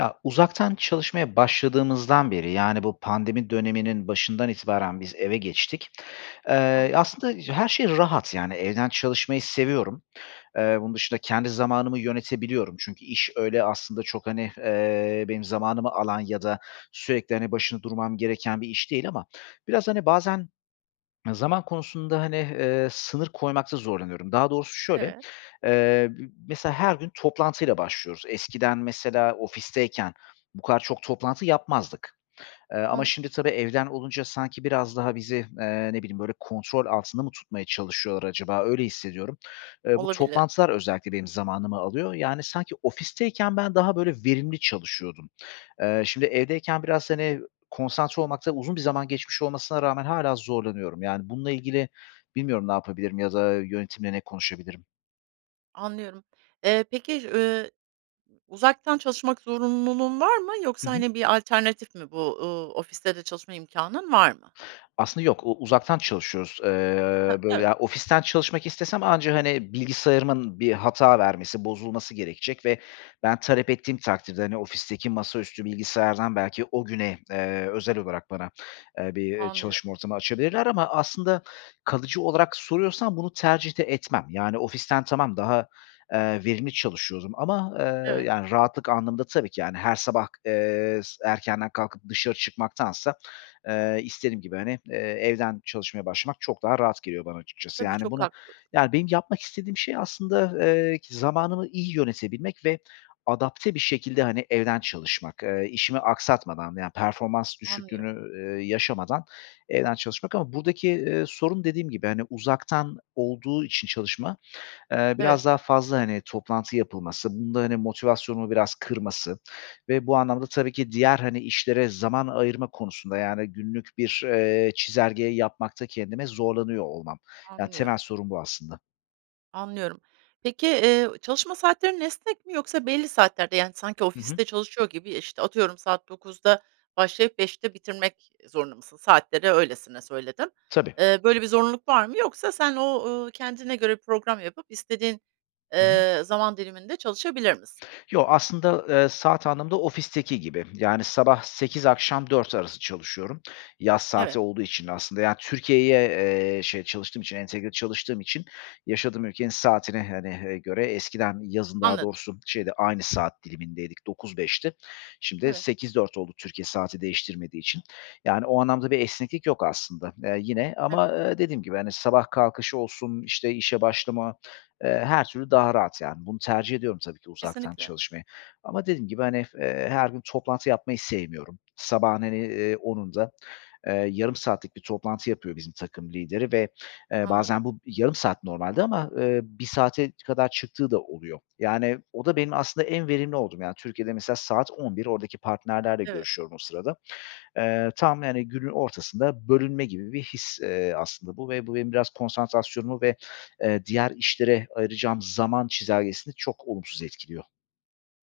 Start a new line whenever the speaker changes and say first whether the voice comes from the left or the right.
left: Ya, uzaktan çalışmaya başladığımızdan beri, yani, bu pandemi döneminin başından itibaren biz eve geçtik. Eee,
right: Anlıyorum.
left: aslında her şey rahat, yani, evden çalışmayı seviyorum. Eee, bunun dışında kendi zamanımı yönetebiliyorum çünkü iş öyle aslında çok, hani, eee, benim zamanımı alan ya da sürekli, hani, başında durmam gereken bir iş değil ama biraz, hani, bazen zaman konusunda, hani, eee, sınır koymakta zorlanıyorum. Daha doğrusu şöyle,
right: Evet.
left: eee, b mesela her gün toplantıyla başlıyoruz. Eskiden, mesela, ofisteyken bu kadar çok toplantı yapmazdık. Eee, ama
right: Anladım.
left: şimdi tabii evden olunca sanki biraz daha bizi, eee, ne bileyim, böyle, kontrol altında mı tutmaya çalışıyorlar acaba, öyle hissediyorum. Eee, bu
right: Olabilir.
left: toplantılar özellikle benim zamanımı alıyor, yani, sanki ofisteyken ben daha, böyle, verimli çalışıyordum. Eee, şimdi evdeyken biraz, hani, konsantre olmakta uzun bir zaman geçmiş olmasına rağmen hâlâ zorlanıyorum. Yani, bununla ilgili bilmiyorum ne yapabilirim ya da yönetimle ne konuşabilirim.
right: Anlıyorum. Eee, peki, ııı, uzaktan çalışmak zorunluluğun var mı
left: Hı
right: yoksa,
left: hı.
right: hani, bir alternatif mi bu? Iıı, ofiste de çalışma imkânın var mı?
left: Aslında yok, o uzaktan çalışıyoruz,
right: Ha,
left: eee, böyle,
right: evet.
left: ya ofisten çalışmak istesem anca, hani, bilgisayarımın bir hata vermesi, bozulması gerekecek ve ben talep ettiğim takdirde, hani, ofisteki masaüstü bilgisayardan belki o güne, eee, özel olarak bana, eee, bir, eee,
right: Anlıyorum.
left: çalışma ortamı açabilirler ama aslında kalıcı olarak soruyorsan bunu tercih de etmem. Yani, ofisten tamam, daha, eee, verimli çalışıyordum ama, eee,
right: Evet.
left: yani, rahatlık anlamında tabii ki, yani, her sabah, eee, s erkenden kalkıp dışarı çıkmaktansa, eee, istediğim gibi, hani, eee, evden çalışmaya başlamak çok daha rahat geliyor bana, açıkçası.
right: Tabii,
left: Yani,
right: çok
left: bunu,
right: haklısın.
left: yani, benim yapmak istediğim şey aslında, eee, zamanımı iyi yönetebilmek ve adapte bir şekilde, hani, evden çalışmak, eee, işimi aksatmadan, yani, performans düşüklüğünü,
right: Anlıyorum.
left: eee, yaşamadan evden çalışmak ama buradaki, eee, sorun dediğim gibi, hani, uzaktan olduğu için çalışma, eee,
right: Evet.
left: biraz daha fazla, hani, toplantı yapılması, bunun da, hani, motivasyonumu biraz kırması ve bu anlamda tabii ki diğer, hani, işlere zaman ayırma konusunda, yani, günlük bir, eee, çizelgeyi yapmakta kendime zorlanıyor olmam. Yani, temel
right: Anlıyorum.
left: sorun bu aslında.
right: Anlıyorum. Peki, eee, çalışma saatlerin esnek mi yoksa belli saatlerde yani sanki
left: Hı hı.
right: ofiste çalışıyor gibi, işte, atıyorum, saat 09.00'da başlayıp 17.00'te bitirmek zorunda mısın? Saatleri öylesine söyledim.
left: Tabii.
right: Eee, böyle bir zorunluluk var mı yoksa sen o, ııı, kendine göre program yapıp istediğin,
left: [unintelligible]
right: eee, zaman diliminde çalışabilir misin?
left: Yo, aslında, eee, saat anlamında ofisteki gibi. Yani sabah 08.00 akşam 16.00 arası çalışıyorum, yaz saati
right: Evet.
left: olduğu için aslında. Yani Türkiye’ye, eee, şey, çalıştığım için, entegre çalıştığım için yaşadığım ülkenin saatine, hani, eee, göre, eskiden yazın daha
right: Anladım.
left: doğrusu şeydi, aynı saat dilimindeydik, 9-5'ti. Şimdi
right: Evet.
left: 8-4 oldu, Türkiye saati değiştirmediği için. Yani o anlamda bir esneklik yok aslında, eee, yine ama,
right: Evet.
left: eee, dediğim gibi, hani, sabah kalkışı olsun, işte, işe başlama, eee, her türlü daha rahat, yani bunu tercih ediyorum tabii ki uzaktan
right: Kesinlikle.
left: çalışmayı. Ama dediğim gibi, hani, eee, her gün toplantı yapmayı sevmiyorum. Sabahın, hani, eee, 10.00'unda, eee, yarım saatlik bir toplantı yapıyor bizim takım lideri ve, eee,
right: Anladım.
left: bazen bu yarım saat normalde ama, eee, 1 saate kadar çıktığı da oluyor. Yani o da benim aslında en verimli olduğum, yani Türkiye’de mesela saat 11.00 oradaki partnerlerle
right: Evet.
left: görüşüyorum o sırada. Eee, tam, yani günün ortasında bölünme gibi bir his, eee, aslında bu ve bu benim biraz konsantrasyonumu ve, eee, diğer işlere ayıracağım zaman çizelgesini çok olumsuz etkiliyor.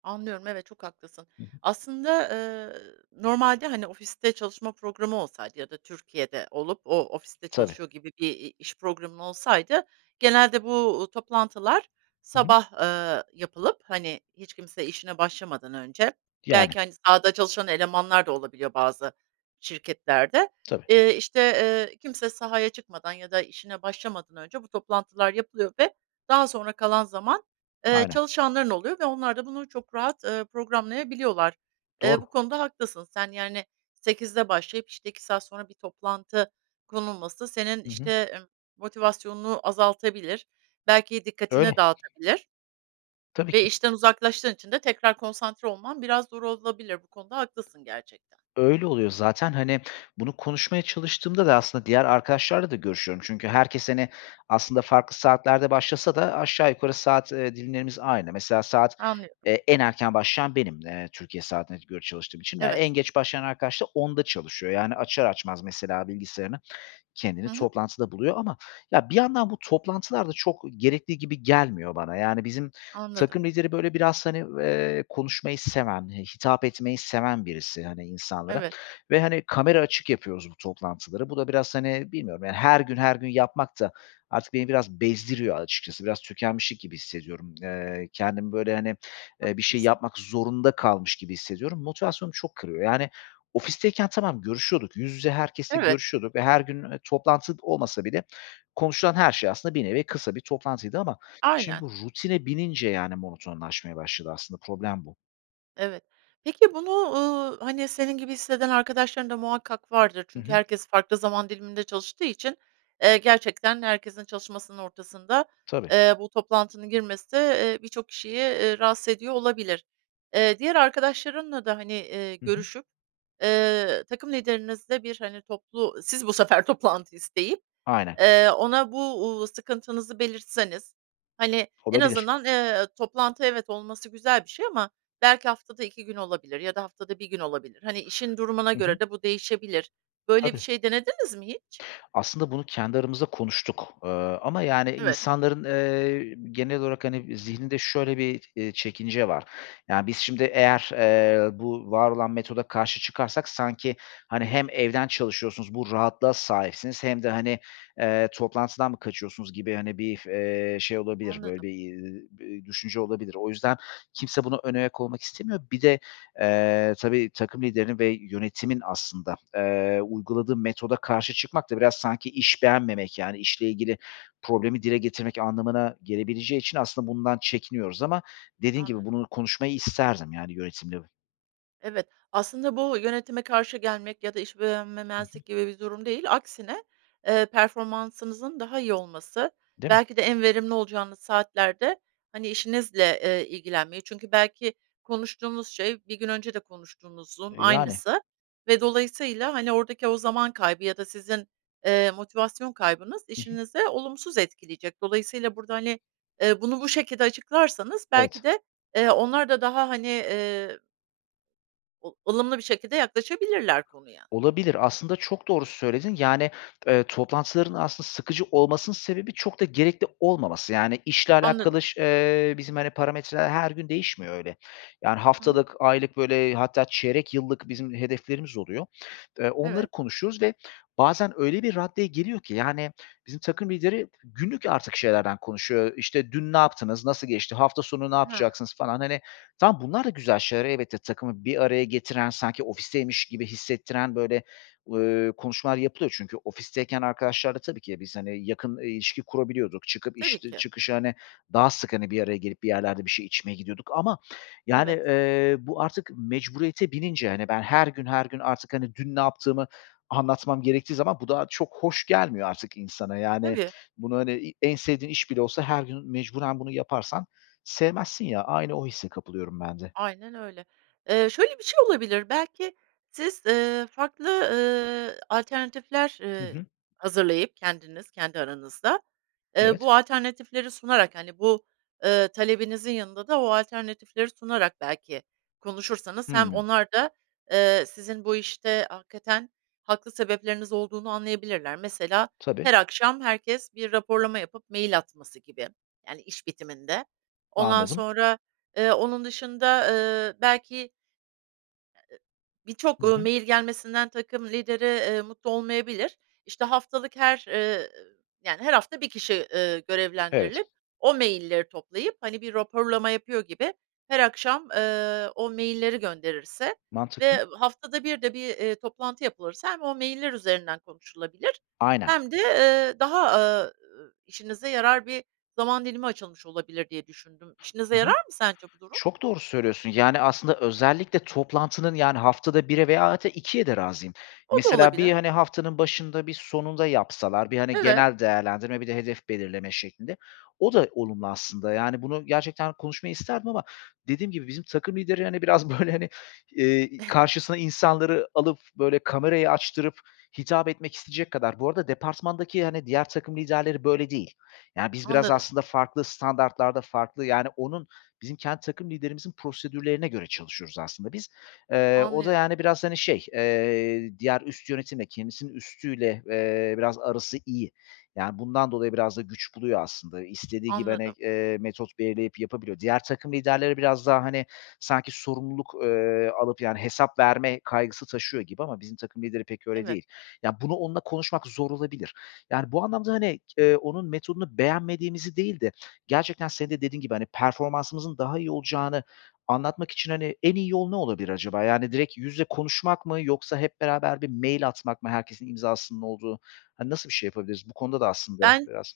right: Anlıyorum, evet, çok haklısın.
left: [unintelligible]
right: Aslında, ııı, normalde, hani, ofiste çalışma programı olsaydı ya da Türkiye’de olup o, ofiste
left: Tabii.
right: çalışıyor gibi bir, i iş programın olsaydı genelde bu, uuu, toplantılar
left: Hı hı.
right: sabah, ııı, yapılıp, hani, hiç kimse işine başlamadan önce
left: Yani.
right: belki, hani, sahada çalışan elemanlar da olabiliyor bazı şirketlerde,
left: Tabii.
right: eee, işte, eee, kimse sahaya çıkmadan ya da işine başlamadan önce bu toplantılar yapılıyor ve daha sonra kalan zaman, eee,
left: Aynen.
right: çalışanların oluyor ve onlar da bunu çok rahat, ııı, programlayabiliyorlar. Eee, bu
left: Doğru.
right: konuda haklısın sen, yani, 8'de başlayıp, işte, 2 saat sonra bir toplantı konulması senin,
left: Hı hı.
right: işte, emm, motivasyonunu azaltabilir, belki dikkatini
left: Öyle.
right: dağıtabilir
left: Tabii
right: ve
left: ki.
right: işten uzaklaştığın için de tekrar konsantre olman biraz zor olabilir bu konuda haklısın, gerçekten.
left: Öyle oluyor zaten, hani, bunu konuşmaya çalıştığımda da aslında diğer arkadaşlarla da görüşüyorum çünkü herkes, hani, aslında farklı saatlerde başlasa da aşağı yukarı saat, ııı, dilimlerimiz aynı. Mesela saat,
right: Anlıyorum.
left: eee, en erken başlayan benim, eee, Türkiye saatine göre çalıştığım için. Ya, en
right: Evet.
left: geç başlayan arkadaş da 10'da çalışıyor. Yani, açar açmaz mesela bilgisayarını kendini
right: Hı hı.
left: toplantıda buluyor ama ya bir yandan bu toplantılar da çok gerekli gibi gelmiyor bana. Yani, bizim takım
right: Anladım.
left: lideri, böyle, biraz, hani, eee, konuşmayı seven, hitap etmeyi seven birisi, hani, insanlara
right: Evet.
left: ve, hani, kamera açık yapıyoruz bu toplantıları. Bu da biraz, hani, bilmiyorum, yani, her gün her gün yapmak da artık beni biraz bezdiriyor açıkçası. Biraz tükenmişlik gibi hissediyorum. Eee, kendimi, böyle, hani, eee, bir şey
right: Haklısın.
left: yapmak zorunda kalmış gibi hissediyorum. Motivasyonumu çok kırıyor, yani, ofisteyken tamam, görüşüyorduk, yüz yüze herkesle
right: Evet.
left: görüşüyorduk ve her gün, eee, toplantı olmasa bile konuşulan her şey aslında bir nevi kısa bir toplantıydı ama şimdi
right: Aynen.
left: rutine binince, yani, monotonlaşmaya başladı aslında, problem bu.
right: Evet, peki bunu, ııı, hani, senin gibi hisseden arkadaşların da muhakkak vardır,
left: Hı
right: çünkü
left: hı.
right: herkes farklı zaman diliminde çalıştığı için, eee, gerçekten herkesin çalışmasının ortasında,
left: Tabii.
right: eee, bu toplantının girmesi, eee, birçok kişiyi, eee, rahatsız ediyor olabilir. Eee, diğer arkadaşlarınla da, hani, eee,
left: Hı hı.
right: görüşüp, eee, takım liderinizle bir, hani, toplu siz bu sefer toplantı isteyip,
left: Aynen.
right: eee, ona bu, ııı, sıkıntınızı belirtseniz, hani, en
left: Olabilir.
right: azından, eee, toplantı, evet, olması güzel bir şey ama belki haftada 2 gün olabilir ya da haftada 1 gün olabilir, hani, işin durumuna
left: Hı hı.
right: göre de bu değişebilir. Böyle bir
left: Tabii.
right: şey denediniz mi hiç?
left: Aslında bunu kendi aramızda konuştuk, eee, ama yani,
right: Evet.
left: insanların, eee, genel olarak, hani, zihninde şöyle bir, eee, çekince var. Ya biz şimdi eğer, eee, bu var olan metoda karşı çıkarsak sanki, hani, hem evden çalışıyorsunuz, bu rahatlığa sahipsiniz hem de, hani, eee, toplantıdan mı kaçıyorsunuz gibi, hani, bir, eee, şey olabilir, böyle
right: Anladım.
left: bir, eee, bir düşünce olabilir. O yüzden kimse buna önayak olmak istemiyor. Bir de, eee, tabii, takım liderinin ve yönetimin aslında, eee, uyguladığı metoda karşı çıkmak da biraz sanki iş beğenmemek, yani, işle ilgili problemi dile getirmek anlamına gelebileceği için aslında bundan çekiniyoruz ama dediğin gibi
right: Anladım.
left: bunu konuşmayı isterdim, yani, yönetimle.
right: Evet, aslında bu yönetime karşı gelmek ya da iş
left: Hı hı.
right: beğenmemezlik gibi bir durum değil, aksine, eee, performansınızın daha iyi olması,
left: Değil mi?
right: belki de en verimli olacağınız saatlerde, hani, işinizle, eee, ilgilenmeyi, çünkü belki konuştuğunuz şey bir gün önce konuştuğunuzun
left: E, yani.
right: aynısı ve dolayısıyla, hani, oradaki o zaman kaybı ya da sizin, eee, motivasyon kaybınız
left: Hı hı.
right: işinizi olumsuz etkileyecek. Dolayısıyla burada, hani, eee, bunu bu şekilde açıklarsanız belki
left: Evet.
right: de, eee, onlar da daha, hani, eee o ılımlı bir şekilde yaklaşabilirler konuya.
left: Olabilir aslında, çok doğru söyledin, yani, eee, toplantıların aslında sıkıcı olmasının sebebi çok da gerekli olmaması, yani, işle
right: Anladım.
left: alakalı ş eee, bizim, hani, parametreler her gün değişmiyor öyle. Yani,
right: Hı hı.
left: haftalık, aylık, böyle, hatta çeyrek yıllık bizim hedeflerimiz oluyor. Eee, onları
right: Evet.
left: konuşuyoruz ve bazen öyle bir raddeye geliyor ki, yani, bizim takım lideri günlük artık şeylerden konuşuyor. Eee, işte dün ne yaptınız, nasıl geçti, hafta sonu ne
right: Hıı.
left: yapacaksınız falan, hani, tamam, bunlar da güzel şeyler, elbette takımı bir araya getiren, sanki ofisteymiş gibi hissettiren, böyle, ııı, konuşmalar yapılıyor çünkü ofisteyken arkadaşlarla tabii ki de biz, hani, yakın, ııı, ilişki kurabiliyorduk, çıkıp
right: Tabii
left: iş dı
right: ki.
left: çıkışı, hani, daha sık, hani, bir araya gelip bir yerlerde bir şey içmeye gidiyorduk ama, yani,
right: Evet.
left: eee, bu artık mecburiyete binince, hani, ben her gün her gün artık, hani, dün ne yaptığımı anlatmam gerektiği zaman bu da çok hoş gelmiyor artık insana. Yani,
right: Tabii.
left: bunu, hani, i en sevdiğin iş bile olsa her gün mecburen bunu yaparsan sevmezsin ya, aynı o hisse kapılıyorum ben de.
right: Aynen öyle. Eee, şöyle bir şey olabilir. Belki siz, ııı, farklı, ııı, alternatifler,
left: Hı
right: ııı,
left: hı.
right: hazırlayıp kendiniz, kendi aranızda, eee,
left: Evet.
right: bu alternatifleri sunarak, hani, bu, ııı, talebinizin yanında da o alternatifleri sunarak belki konuşursanız, hem
left: Hıı.
right: onlar da, eee, sizin bu işte hakikaten haklı sebepleriniz olduğunu anlayabilirler. Mesela,
left: Tabii.
right: her akşam herkes bir raporlama yapıp mail atması gibi, yani, iş bitiminde. Ondan
left: Anladım.
right: sonra, eee, onun dışında, ııı, belki
left: Hı
right: birçok, ııı,
left: hı.
right: mail gelmesinden takım lideri, eee, mutlu olmayabilir. İşte haftalık her, ııı, yani, her hafta bir kişi, ııı,
left: Evet.
right: görevlendirilip o mailleri toplayıp, hani, bir raporlama yapıyor gibi her akşam, ııı, o mailleri gönderirse
left: Mantıklı.
right: ve haftada bir de bir, eee, toplantı yapılırsa hem o mailler üzerinden konuşulabilir
left: Aynen.
right: hem de, eee, daha, ııı, işinize yarar bir zaman dilimi açılmış olabilir diye düşündüm.
left: Hı
right: İşinize
left: hı.
right: yarar mı sence bu durum?
left: Çok doğru söylüyorsun, yani, aslında özellikle toplantının, yani, haftada 1'e veya hadi 2'ye de razıyım.
right: O da
left: Mesela bir,
right: olabilir.
left: hani, haftanın başında, bir sonunda yapsalar, bir, hani,
right: Evet.
left: genel değerlendirme, bir de hedef belirleme şeklinde, o da olumlu aslında. Yani, bunu gerçekten konuşmayı isterdim ama dediğim gibi bizim takım lideri, hani, biraz, böyle, hani, eee, karşısına insanları alıp, böyle, kamerayı açtırıp hitap etmek isteyecek kadar Bu arada departmandaki, hani, diğer takım liderleri böyle değil. Ya, biz biraz
right: Anladım.
left: aslında farklı standartlarda, farklı, yani, onun, bizim kendi takım liderimizin prosedürlerine göre çalışıyoruz aslında biz. Eee, o da,
right: Anlıyorum.
left: yani biraz, hani, şey, eee, diğer üst yönetimle, kendisinin üstüyle, eee, biraz arası iyi. Yani, bundan dolayı biraz da güç buluyor aslında, istediği gibi, hani,
right: Anladım.
left: eee, metot belirleyip yapabiliyor. Diğer takım liderleri biraz daha, hani, sanki sorumluluk, eee, alıp, yani, hesap verme kaygısı taşıyor gibi ama bizim takım lideri pek öyle
right: Evet.
left: değil. Ya, bunu onunla konuşmak zor olabilir. Yani, bu anlamda, hani, eee, onun metodunu beğenmediğimizi değil de gerçekten senin de dediğin gibi, hani, performansımızın daha iyi olacağını anlatmak için, hani, en iyi yol ne olabilir acaba? Yani, direkt yüz ile konuşmak mı yoksa hep beraber bir mail atmak mı, herkesin imzasının olduğu, hani, nasıl bir şey yapabiliriz? Bu konuda da aslında
right: Ben
left: biraz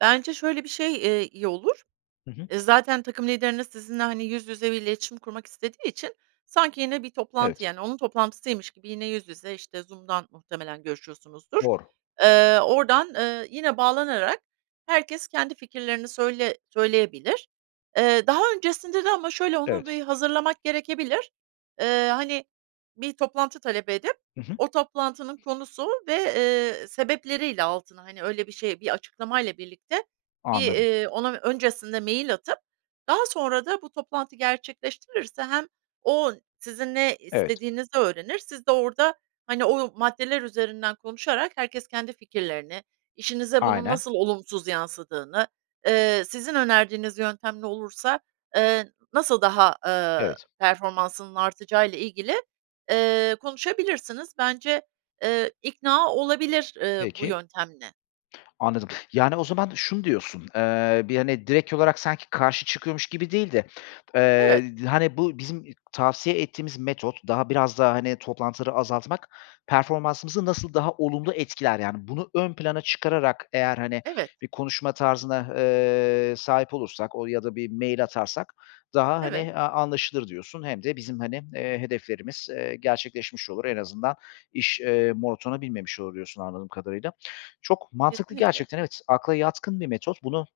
right: Bence şöyle bir şey, eee, iyi olur.
left: Hı hı.
right: Iıı, zaten takım lideriniz sizinle, hani, yüz yüze bir iletişim kurmak istediği için sanki yine bir toplantı,
left: Evet.
right: yani, onun toplantısıymış gibi yine yüz yüze, işte, Zoom’dan muhtemelen görüşüyorsunuzdur.
left: Doğru.
right: Eee, oradan, eee, yine bağlanarak herkes kendi fikirlerini söyle söyleyebilir. Eee, daha öncesinde de ama şöyle, onu
left: Evet.
right: bir hazırlamak gerekebilir. Eee, hani, bir toplantı talep edip,
left: Hı hı.
right: o toplantının konusu ve, eee, sebepleriyle altına, hani, öyle bir şey, bir açıklamayla birlikte bir,
left: Anladım.
right: eee, ona öncesinde mail atıp daha sonra da bu toplantı gerçekleştirilirse hem o sizin ne
left: Evet.
right: istediğinizi öğrenir, siz de orada, hani, o maddeler üzerinden konuşarak herkes kendi fikirlerini, işinize bunun
left: Aynen.
right: nasıl olumsuz yansıdığını, eee, sizin önerdiğiniz yöntemle olursa, eee, nasıl daha, ııı,
left: Evet.
right: performansının artacağıyla ilgili, eee, konuşabilirsiniz. Bence, eee, ikna olabilir, eee, bu
left: Peki.
right: yöntemle.
left: Anladım. Yani, o zaman şunu diyorsun, eee, bir, hani, direkt olarak sanki karşı çıkıyormuş gibi değil de, eee,
right: Evet.
left: d hani, bu bizim tavsiye ettiğimiz metot daha, biraz daha, hani, toplantıları azaltmak, performansımızı nasıl daha olumlu etkiler, yani, bunu ön plana çıkararak eğer, hani,
right: Evet.
left: bir konuşma tarzına, eee, sahip olursak o ya da bir mail atarsak daha, hani,
right: Evet.
left: eee, anlaşılır diyorsun. Hem de bizim, hani, eee, hedeflerimiz, eee, gerçekleşmiş olur, en azından iş, eee, monotona binmemiş olur diyorsun, anladığım kadarıyla. Çok mantıklı
right: Kesinlikle.
left: gerçekten, evet, akla yatkın bir metot. Bunu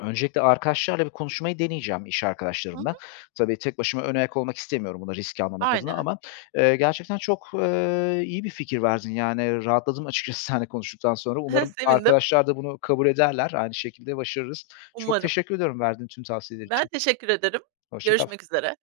left: öncelikle arkadaşlarla bir konuşmayı deneyeceğim, iş
right: Hı
left: arkadaşlarımla
right: hı.
left: tabii, tek başıma önayak olmak istemiyorum bunu risk almamak adına
right: Aynen.
left: ama, eee, gerçekten çok, eee, iyi bir fikir verdin, yani, rahatladım açıkçası seninle konuştuktan sonra. Umarım
right: Sevindim.
left: arkadaşlar da bunu kabul ederler, aynı şekilde başarırız. Çok
right: Umarım.
left: teşekkür ediyorum, verdiğin tüm tavsiyeler
right: Ben
left: için.
right: teşekkür ederim.
left: Hoşça kal.
right: Görüşmek üzere.